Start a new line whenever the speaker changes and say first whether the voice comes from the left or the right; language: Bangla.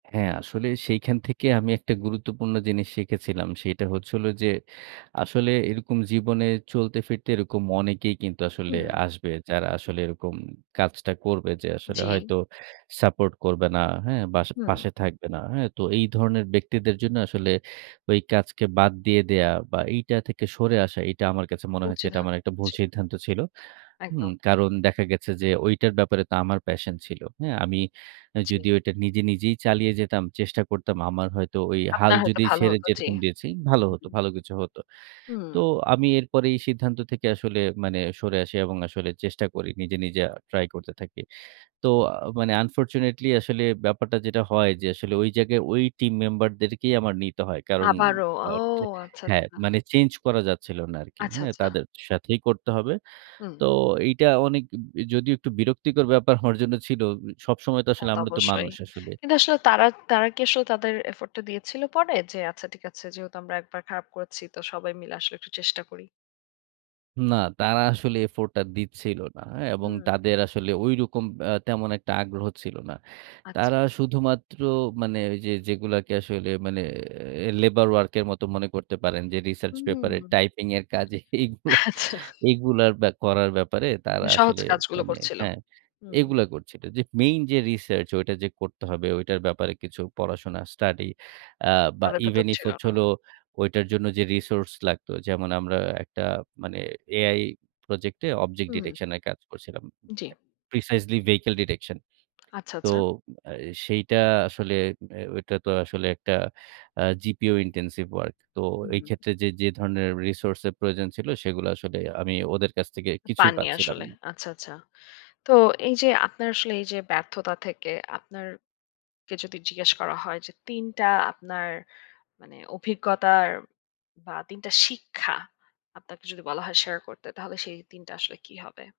right: হ্যাঁ, আসলে সেইখান থেকে আমি একটা গুরুত্বপূর্ণ জিনিস শিখেছিলাম। সেটা হচ্ছিল যে আসলে এরকম জীবনে চলতে ফিরতে এরকম অনেকেই কিন্তু আসলে
left: হুম।
right: আসবে। যারা আসলে এরকম কাজটা করবে যে আসলে
left: জী।
right: হয়তো সাপোর্ট করবে না, হ্যাঁ? বা
left: হুম।
right: পাশে থাকবে না। হ্যাঁ? তো এই ধরনের ব্যক্তিদের জন্য আসলে ওই কাজকে বাদ দিয়ে দেয়া বা এইটা থেকে সরে আসা এইটা আমার কাছে মনে হয়েছে
left: উঁচু
right: এটা
left: ধা
right: আমার একটা ভুল
left: জি।
right: সিদ্ধান্ত ছিল। হুম?
left: একদম।
right: কারণ দেখা গেছে যে ঐটার ব্যাপারে তো আমার প্যাশন ছিল। হ্যাঁ? আমি অ্যা
left: জ্বী।
right: যদিও এটা নিজে নিজেই চালিয়ে যেতাম, চেষ্টা করতাম আমার হয়তো ওই হাল
left: আপনার হয়তো
right: যদি
left: ভালো
right: ছেড়ে
left: হতো, জ্বী।
right: যেরকম দিয়েছি ভালো হতো। ভালো কিছু হত।
left: হুম।
right: তো আমি এরপরে এই সিদ্ধান্ত থেকে আসলে মানে সরে আসি এবং আসলে চেষ্টা করি। নিজে, নিজে আ ট্রাই করতে থাকি। তো আ মানে unfortunately আসলে ব্যাপারটা যেটা হয় যে আসলে ঐ জায়গায় ওই টিম মেম্বার দেরকেই আমার নিতে হয়। কারণ
left: আবারও, ও
right: বাট
left: আচ্ছা,
right: হ্যাঁ,
left: আচ্ছা।
right: মানে চেঞ্জ করা যাচ্ছিল না আরকি।
left: আচ্ছা,
right: হ্যাঁ?
left: আচ্ছা।
right: তাদের সাথেই করতে হবে।
left: হুম।
right: তো এইটা অনেক যদিও একটু বিরক্তিকর ব্যাপার আমার জন্য ছিল। সবসময় তো
left: তা
right: আসলে
left: তো
right: আমরা তো
left: অবশ্যই।
right: মানুষ আসলে।
left: কিন্তু আসলে তারা, তারা কি আসলে তাদের এফোর্টটা দিয়েছিল পরে? যে আচ্ছা ঠিক আছে। যেহেতু আমরা একবার খারাপ করেছি। তো সবাই মিলে আসলে একটু চেষ্টা করি?
right: না, তারা আসলে এফোর্টটা দিচ্ছিল না, হ্যাঁ? এবং
left: হুম।
right: তাদের আসলে ঐরকম অ্যা তেমন একটা আগ্রহ ছিল না।
left: আচ্ছা।
right: তারা শুধুমাত্র মানে ওই যেগুলাকে আসলে মানে অ্যা লেবার ওয়ার্ক এর মতো মনে করতে পারেন যে রিসার্চ
left: হুম,
right: পেপার এর
left: হুম।
right: টাইপিং এর কাজে এইগুলা,
left: আচ্ছা।
right: এগুলার ব্যা করার ব্যাপারে তারা
left: মানে সহজ
right: আসলে
left: কাজগুলো
right: মানে,
left: করছিল।
right: হ্যাঁ?
left: হুম।
right: এগুলা করছিল। যে মেইন যে রিসার্চ ওইটা যে করতে হবে ওইটার ব্যাপারে কিছু পড়াশোনা স্টাডি আ বা
left: তাদের ভেতর
right: ইভেন ইফ
left: ছিল
right: হচ্ছে
left: না।
right: হলো ওইটার জন্য যে রিসোর্স লাগতো যেমন আমরা একটা মানে AI প্রজেক্ট এ object
left: হুম।
right: detection এ কাজ করছিলাম।
left: জি।
right: precisely vehicle detection
left: আচ্ছা,
right: তো
left: আচ্ছা।
right: অ্যা সেইটা আসলে অ্যা ওইটা তো আসলে একটা আ gpu intensive work তো এই
left: হুম।
right: ক্ষেত্রে যে, যে ধরনের রিসোর্স এর প্রয়োজন ছিল সেগুলা আসলে আমি ওদের কাছ থেকে কিছুই
left: পাননি
right: পাচ্ছিলাম
left: আসলে।
right: [unintelligible]
left: আচ্ছা, আচ্ছা। তো এই যে আপনার আসলে এই যে ব্যর্থতা থেকে আপনার কে যদি জিজ্ঞেস করা হয় যে, ৩ টা আপনার মানে অভিজ্ঞতার বা ৩ টা শিক্ষা আপনাকে যদি বলা হয় শেয়ার করতে তাহলে সেই ৩ টা আসলে কী হবে?